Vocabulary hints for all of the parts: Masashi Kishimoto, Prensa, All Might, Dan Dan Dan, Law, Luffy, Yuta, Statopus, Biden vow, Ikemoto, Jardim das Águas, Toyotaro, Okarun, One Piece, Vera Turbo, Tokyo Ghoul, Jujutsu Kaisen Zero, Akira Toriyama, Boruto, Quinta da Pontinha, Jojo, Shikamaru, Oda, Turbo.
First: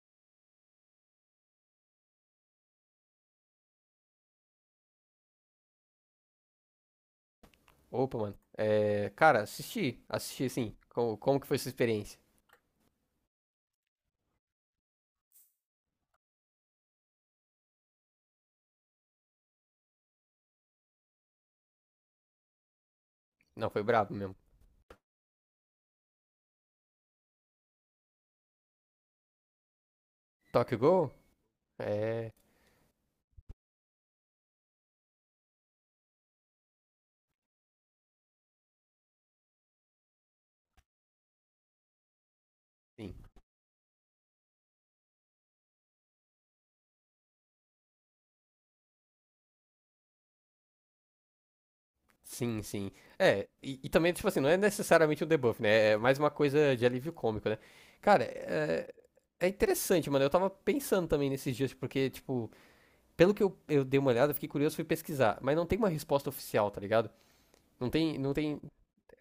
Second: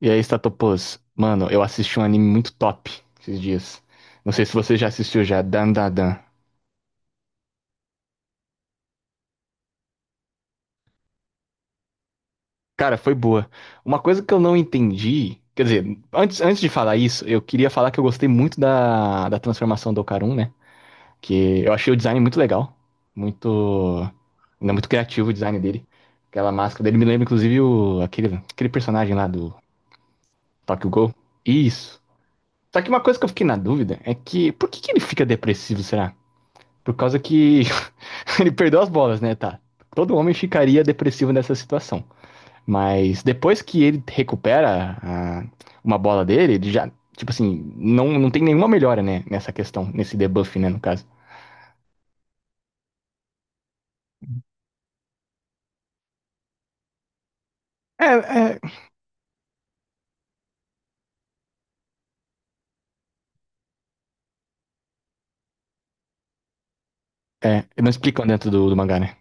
E aí, Statopus? Mano, eu assisti um anime muito top esses dias. Não sei se você já assistiu já, Dan Dan Dan. Opa, mano. É, cara, assisti. Assisti, assim. Como que foi sua experiência? Cara, foi boa. Uma coisa que eu não entendi, quer dizer, antes de falar isso, eu queria falar que eu gostei muito da transformação do Okarun, né? Que eu achei o design muito legal, Não, foi muito, brabo mesmo. ainda muito criativo o design dele. Aquela máscara dele me lembra inclusive o, aquele personagem lá do Tokyo Tokyo Ghoul? Ghoul. Isso. É. Só que uma coisa que eu fiquei na dúvida é que por que que ele fica depressivo, será? Por causa que ele perdeu as bolas, né? Tá. Todo homem ficaria depressivo nessa situação. Sim. Mas depois que ele recupera a- Uma bola dele, ele já, tipo assim, não, não tem nenhuma melhora, né? Nessa questão, nesse debuff, né? No caso. Sim, sim. É, e também, tipo assim, não é necessariamente um debuff, né? É mais uma coisa de alívio cômico, né? É, Cara, é. é, interessante, mano. Eu tava pensando também nesses dias, porque, tipo, pelo que eu dei uma olhada, eu fiquei curioso, fui pesquisar. Mas não tem uma resposta oficial, tá ligado? É, Não não tem, explicam não dentro tem do mangá, né?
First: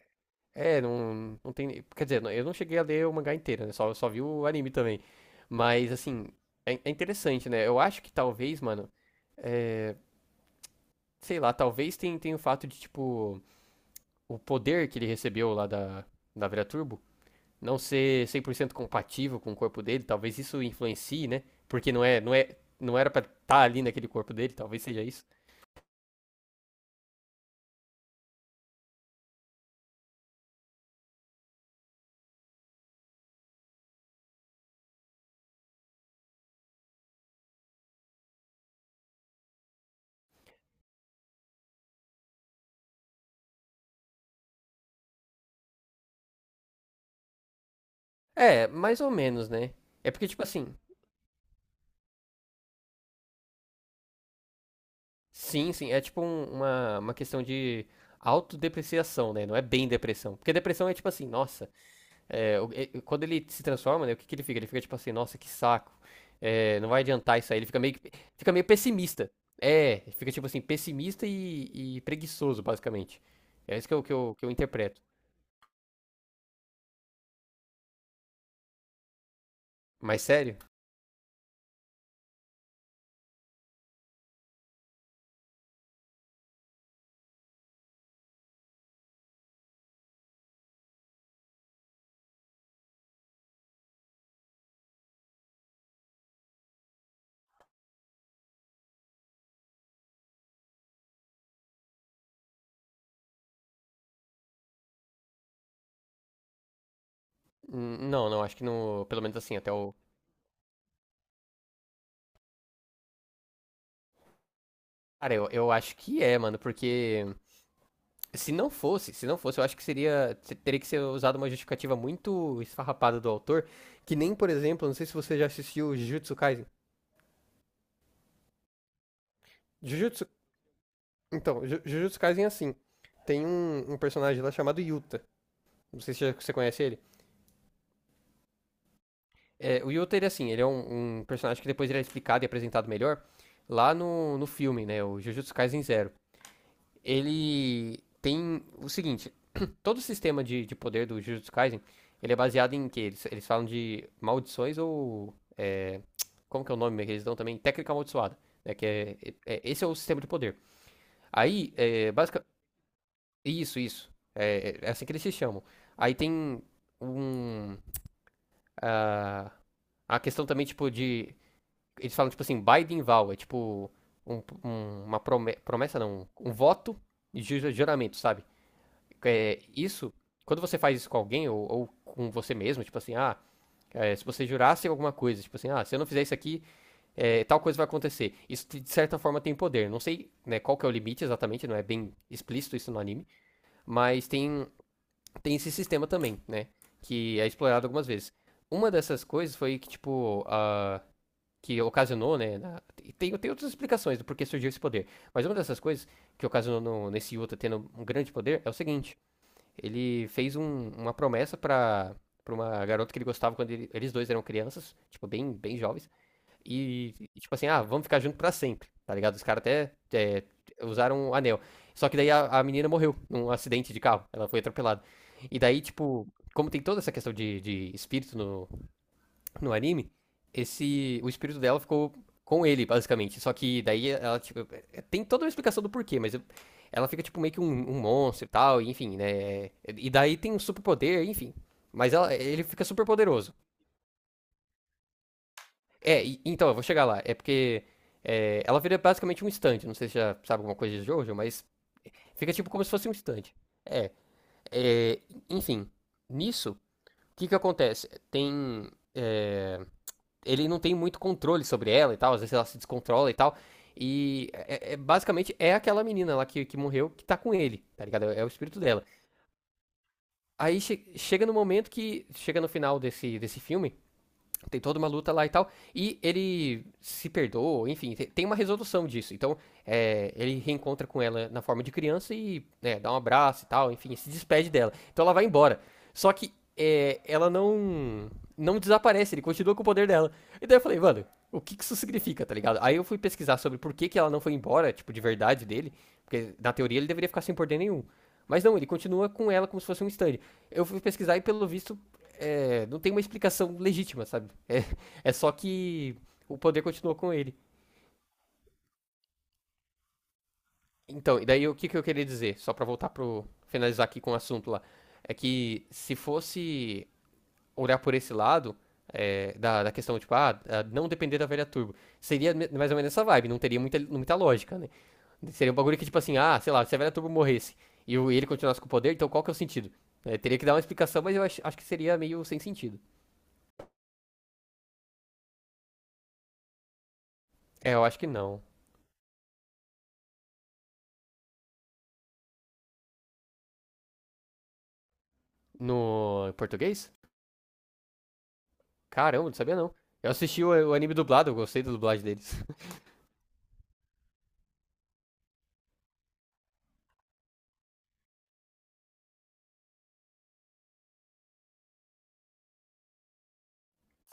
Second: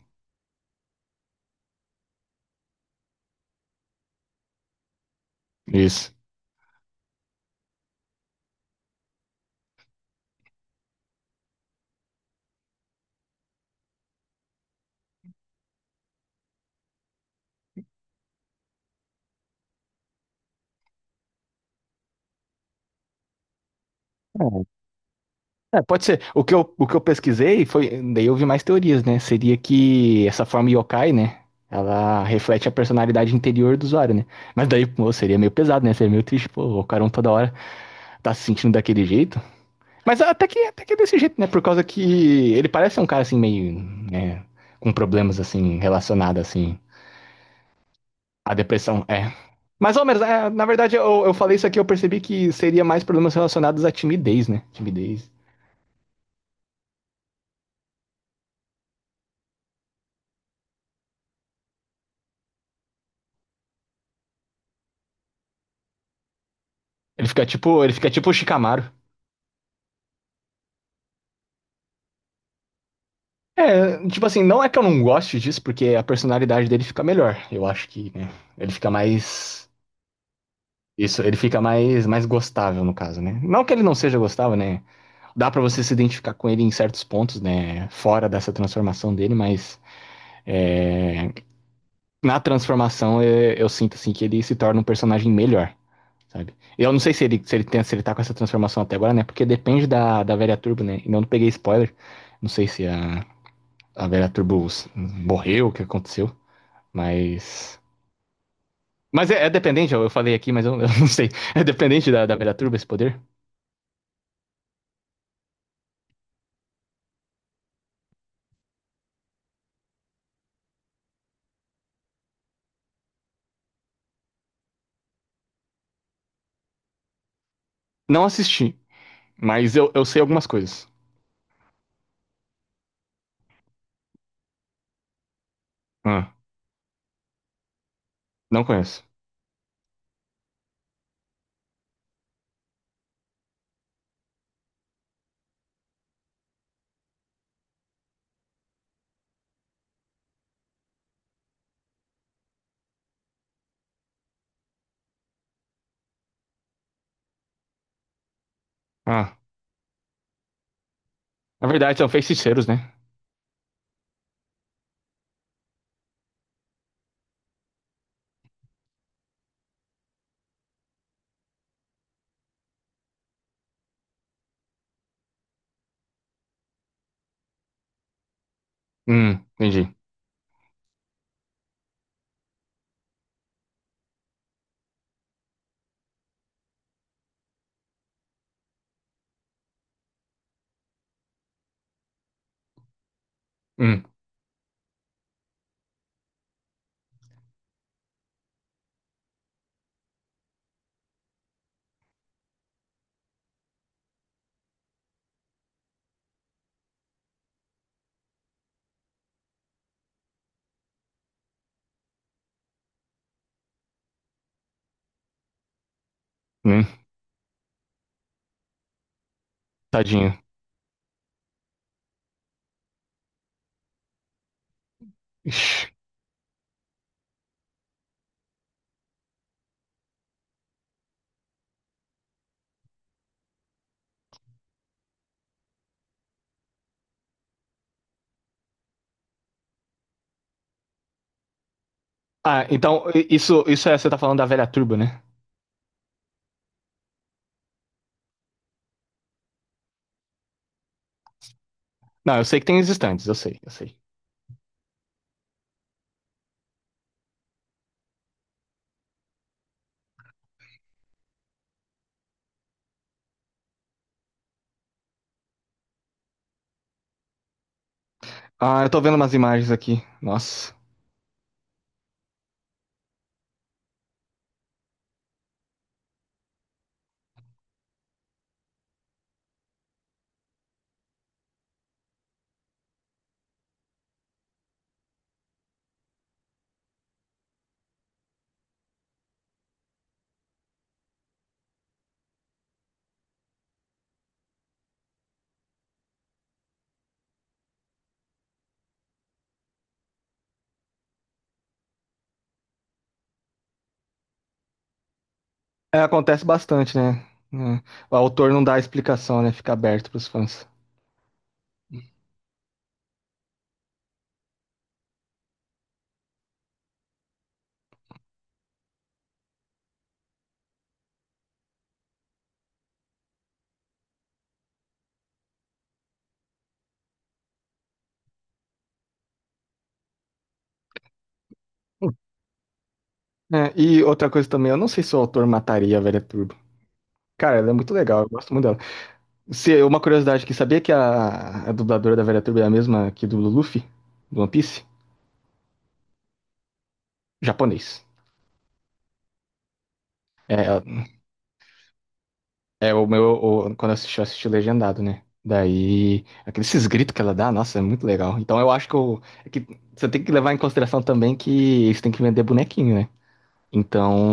É, não tem. Quer dizer, eu não cheguei a ler o mangá inteiro, né? Só vi o anime também. Mas, Isso. assim, é, interessante, né? Eu acho que talvez, mano, é, sei lá, talvez tenha tem o fato de, tipo, o poder que ele recebeu lá da Vera Turbo não ser 100% compatível com o corpo dele. Talvez isso influencie, né? Porque não era pra estar ali naquele corpo dele, talvez seja isso. É, pode ser. O que eu pesquisei foi. Daí eu vi mais teorias, né? Seria que essa forma yokai, né? Ela reflete a personalidade interior do usuário, né? Mas daí, pô, seria meio pesado, né? Seria meio triste, pô, o Ocaron toda hora tá se sentindo daquele jeito. Mas até que é desse jeito, né? Por causa que ele parece um cara assim meio, né, com problemas assim relacionados assim à É, mais depressão, ou é. menos, né? Mas, ao É menos, porque, tipo é, na assim, verdade, eu falei isso aqui, eu percebi que seria mais problemas relacionados à timidez, né? Timidez. sim, sim. É tipo uma questão de autodepreciação, né? Não é bem depressão. Porque depressão é tipo assim, nossa. Quando ele se transforma, né? O que que ele fica? Ele fica tipo assim, nossa, que saco. Não vai Ele adiantar fica isso aí. Ele fica tipo, ele meio, fica que- tipo o fica meio Shikamaru. pessimista. É, fica tipo assim, pessimista e preguiçoso, basicamente. É isso que eu, É, que tipo eu, assim, que eu não é que eu interpreto. não goste disso, porque a personalidade dele fica melhor. Eu acho que, né, ele fica mais Mas sério? isso, ele fica mais gostável no caso, né? Não que ele não seja gostável, né? Dá para você se identificar com ele em certos pontos, né? Fora dessa transformação dele, mas é, na transformação sinto assim que ele se torna um personagem melhor, sabe? Eu não sei se ele tá com essa transformação até agora, né? Porque depende da velha Turbo, né? Eu não peguei spoiler, não sei se a, a velha Turbo morreu, o que aconteceu, mas Não, não. Acho que no. Pelo mas menos é, é assim, até dependente, o. eu falei aqui, mas eu, eu, não sei. É dependente da velha Turbo esse poder? Cara, eu acho que é, mano. Porque. Se não fosse, eu acho que seria. Teria que ser usado uma justificativa muito esfarrapada do autor. Que nem, por exemplo, não sei se você já assistiu Jujutsu Kaisen. Não assisti, mas eu sei Jujutsu. algumas coisas. Então, Jujutsu Kaisen é assim. Tem um, personagem lá chamado Yuta. Não sei se Ah, você conhece ele. não conheço. É, o Yuta, ele é assim, ele é um, personagem que depois ele é explicado e apresentado melhor lá no filme, né? O Jujutsu Kaisen Zero. Ele tem o seguinte: todo o sistema de, poder do Jujutsu Kaisen, ele é baseado em que eles falam de maldições ou como que é o nome que eles dão também? Técnica amaldiçoada, né? Que Ah, esse é o sistema de poder. na Aí, verdade, são basicamente, feiticeiros, né? isso, isso. É, é assim que eles se chamam. Aí tem um ah, a questão também tipo de eles falam tipo assim, Biden vow, é tipo uma promessa não, um voto de juramento, sabe? Hum, É, entendi. isso, quando você faz isso com alguém ou com você mesmo, tipo assim, se você jurasse alguma coisa, tipo assim, ah, se eu não fizer isso aqui, tal coisa vai acontecer. Isso de certa forma tem poder. Não sei né, qual que é o limite exatamente, não é bem explícito isso no anime, Hum, mas tem, esse sistema também, né? Que é explorado algumas vezes. Uma dessas coisas foi que, tipo, a que ocasionou, né? Tem outras explicações do porquê surgiu esse poder. Mas uma dessas coisas que ocasionou nesse Yuta tendo um grande poder é o seguinte: ele fez uma promessa pra uma garota que ele gostava quando eles dois eram crianças, tipo, bem, bem jovens. hum, E tipo assim, vamos ficar junto pra sempre, tá ligado? Os caras até tadinho. Usaram um anel. Só que daí a, menina morreu num acidente de carro. Ela foi atropelada. E daí, Ixi. tipo, como tem toda essa questão de, espírito no anime, esse o espírito dela ficou com ele, basicamente. Só que daí ela, tipo, tem toda uma explicação do porquê, mas ela fica, tipo, meio que um monstro e tal, enfim, né? E daí tem um superpoder, enfim. Mas ele Ah, fica então, super i- poderoso. isso, isso é, você tá falando da velha turba, né? É, então, eu vou chegar lá. É porque ela vira basicamente um stand. Não sei se já sabe alguma coisa de Jojo, mas Não, eu fica sei que tipo tem como os se fosse um estandes, eu stand. sei, eu sei. É, é, enfim. Nisso, o que que acontece? Tem. é, Ele não tem muito controle sobre ela e tal, às vezes ela se descontrola e tal. E basicamente é aquela menina lá que morreu que tá com ele, tá ligado? É o espírito Ah, eu tô dela. vendo umas imagens aqui. Nossa. Aí chega no momento que. Chega no final desse filme tem toda uma luta lá e tal. E ele se perdoa, enfim, tem uma resolução disso. Então, ele reencontra com ela na forma de criança e né, dá um abraço e tal, enfim, se despede dela. Então ela vai embora. Só que ela não desaparece, ele continua com o poder dela. E daí eu falei, mano, o que que isso significa, tá ligado? Aí eu fui pesquisar sobre por que que ela não foi embora, tipo, de verdade dele. Porque na teoria ele deveria ficar sem poder nenhum. Mas não, ele continua com ela como se fosse um stand. Eu fui pesquisar e pelo visto não tem uma explicação legítima, sabe? É, é só É, que acontece o poder bastante, continuou né? com ele. É, o autor não dá a explicação, né? Fica aberto pros fãs. Então, e daí o que, que eu queria dizer, só pra voltar pro. Finalizar aqui com o assunto lá. É que se fosse olhar por esse lado, da, questão, tipo, não depender da velha turbo. Seria mais ou menos essa vibe, não teria muita, muita lógica, né? Seria um bagulho que, tipo assim, sei lá, se a velha turbo morresse e ele continuasse com o poder, então qual que é o sentido? É, teria que dar uma explicação, mas eu acho, que seria meio sem sentido. É, e outra coisa também, eu não sei se o autor mataria a velha turba. Cara, ela é muito É, eu acho legal, que eu gosto não. muito dela. Se, uma curiosidade aqui, sabia que a dubladora da velha turba é a mesma que do Luffy, do One Piece? No português? Japonês. Caramba, não sabia não. Eu assisti É, o, anime dublado, eu gostei da dublagem deles. é, o meu. O- quando eu assisti legendado, né? Daí. Aqueles esses gritos que ela dá, nossa, é muito legal. Então eu acho que, eu, é que você tem que levar em consideração também que eles têm que vender bonequinho, né?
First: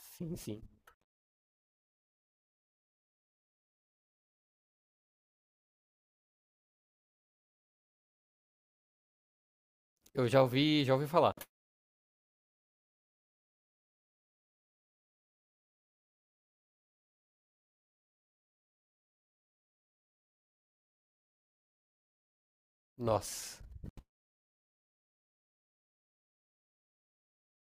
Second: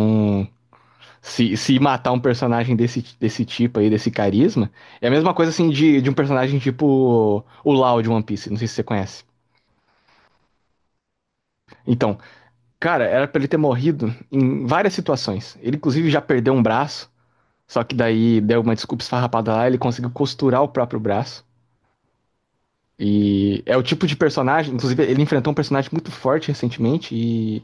Sim, sim. se matar um personagem desse, desse tipo aí, desse carisma, é a mesma coisa assim de um personagem tipo o Law de One Piece, não sei se você conhece. Eu já ouvi falar. Então, cara, era pra ele ter morrido em várias situações. Ele, inclusive, já perdeu um braço, só que daí deu uma desculpa esfarrapada lá, ele conseguiu costurar o próprio braço. E Nossa. é o tipo de personagem, inclusive ele enfrentou um personagem muito forte recentemente e,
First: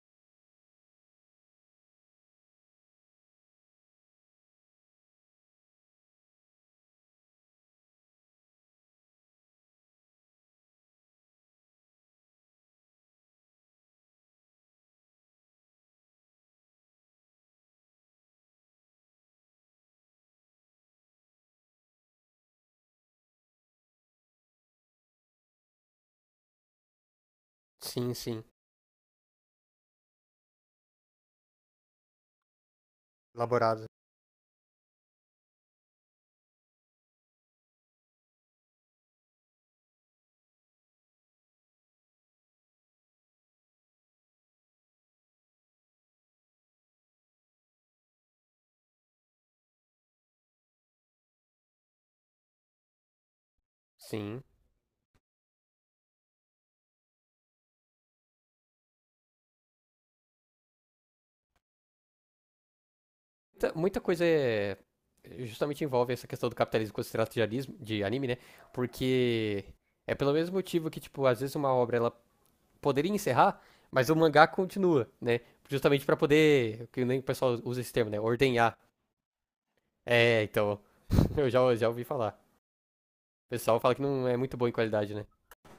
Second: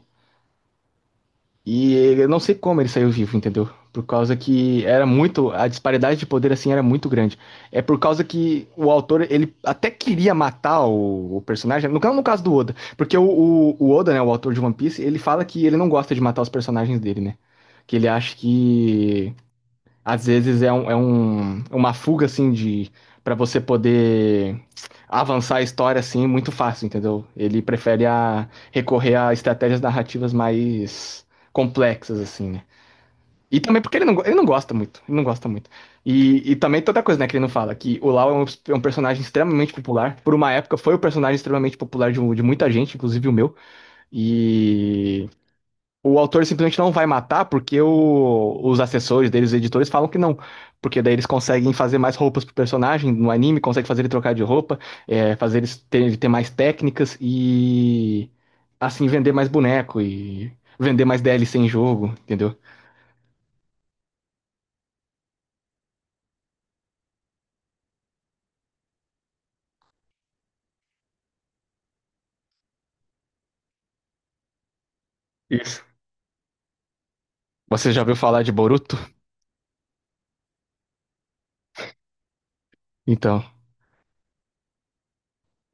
eu não sei como ele saiu vivo, entendeu? Por causa que era muito, a disparidade de poder assim era muito grande. É por causa que o autor, ele até queria matar o personagem, no caso do Oda, porque o Oda, né, o autor de One Piece, ele fala que ele não gosta de matar os personagens dele, né? Que ele acha que às vezes é uma fuga, assim, de para você poder avançar a história, assim, muito fácil, entendeu? Ele prefere Sim, sim. a, recorrer a estratégias narrativas mais complexas, assim, né? E Elaborado. também porque ele ele não gosta muito, ele não gosta muito. E também toda coisa, né, que ele não fala, que o Lau é um personagem extremamente popular. Por uma época foi o personagem extremamente popular de, de muita gente, inclusive o meu. E o autor simplesmente não vai matar porque os assessores deles, os editores, falam que não. Porque daí eles conseguem fazer mais roupas pro personagem no anime, conseguem fazer ele trocar Sim. de roupa, é, ele ter mais técnicas e assim vender mais boneco e vender mais DLC em jogo, entendeu? Muita, muita coisa é. Justamente envolve essa questão do capitalismo quando se trata de anime, né? Porque é pelo mesmo motivo que, tipo, às vezes uma obra ela poderia encerrar, mas o mangá continua, né? Isso. Justamente pra poder. Que nem o pessoal usa esse Você já termo, ouviu né? falar de Ordenhar. Boruto? É, então. Eu já, ouvi falar. Então. O pessoal fala que não é muito bom em qualidade, né?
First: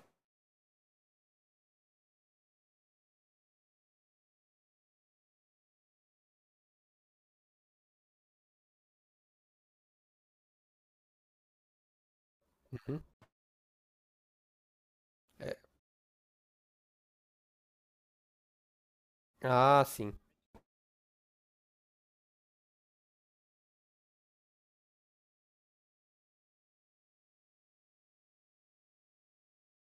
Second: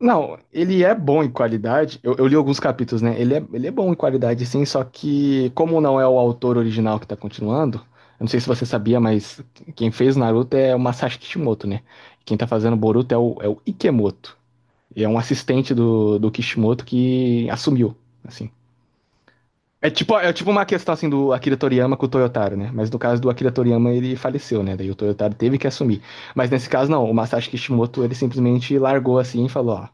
Não, ele é bom em qualidade. Eu li alguns capítulos, né? Ele é bom em qualidade, sim, só que, como não é o autor original que tá continuando, eu não sei se você sabia, mas quem fez Naruto é o Masashi Kishimoto, né? Quem tá fazendo Uhum. Boruto é o Ikemoto. E é um É, assistente do Kishimoto que assumiu. Assim. ah, sim. É tipo uma questão assim do Akira Toriyama com o Toyotaro, né? Mas no caso do Akira Toriyama ele faleceu, né? Daí o Toyotaro teve que assumir. Mas nesse caso não, o Masashi Kishimoto ele simplesmente largou assim e falou, ó,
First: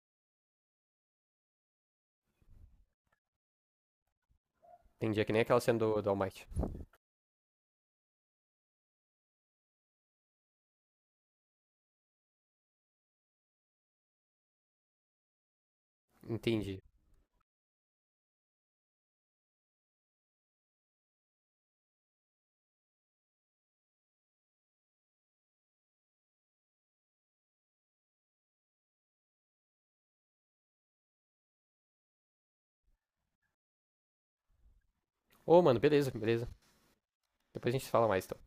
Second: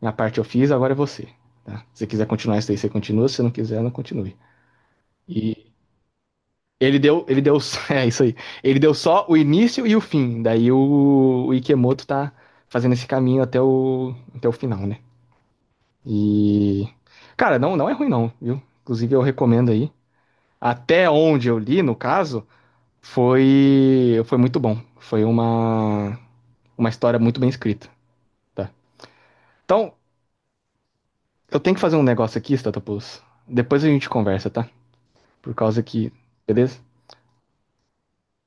minha parte eu fiz, agora é você, tá? Se você quiser continuar isso daí, você continua, se você não quiser, não continue. Entendi. É que nem aquela E cena do, All Might. ele deu, ele deu, é isso aí. Ele deu só o início e o fim. Daí o Ikemoto tá fazendo esse caminho até o até o final, né? Entendi. E cara, não é ruim não, viu? Inclusive eu recomendo aí. Até onde eu li, no caso, foi foi muito bom. Foi uma história muito bem escrita, tá? Então, eu tenho que fazer um negócio aqui, Statopoulos. Depois a gente conversa, tá? Por Ô, mano, causa beleza, que, beleza. beleza? Depois a gente fala mais, então.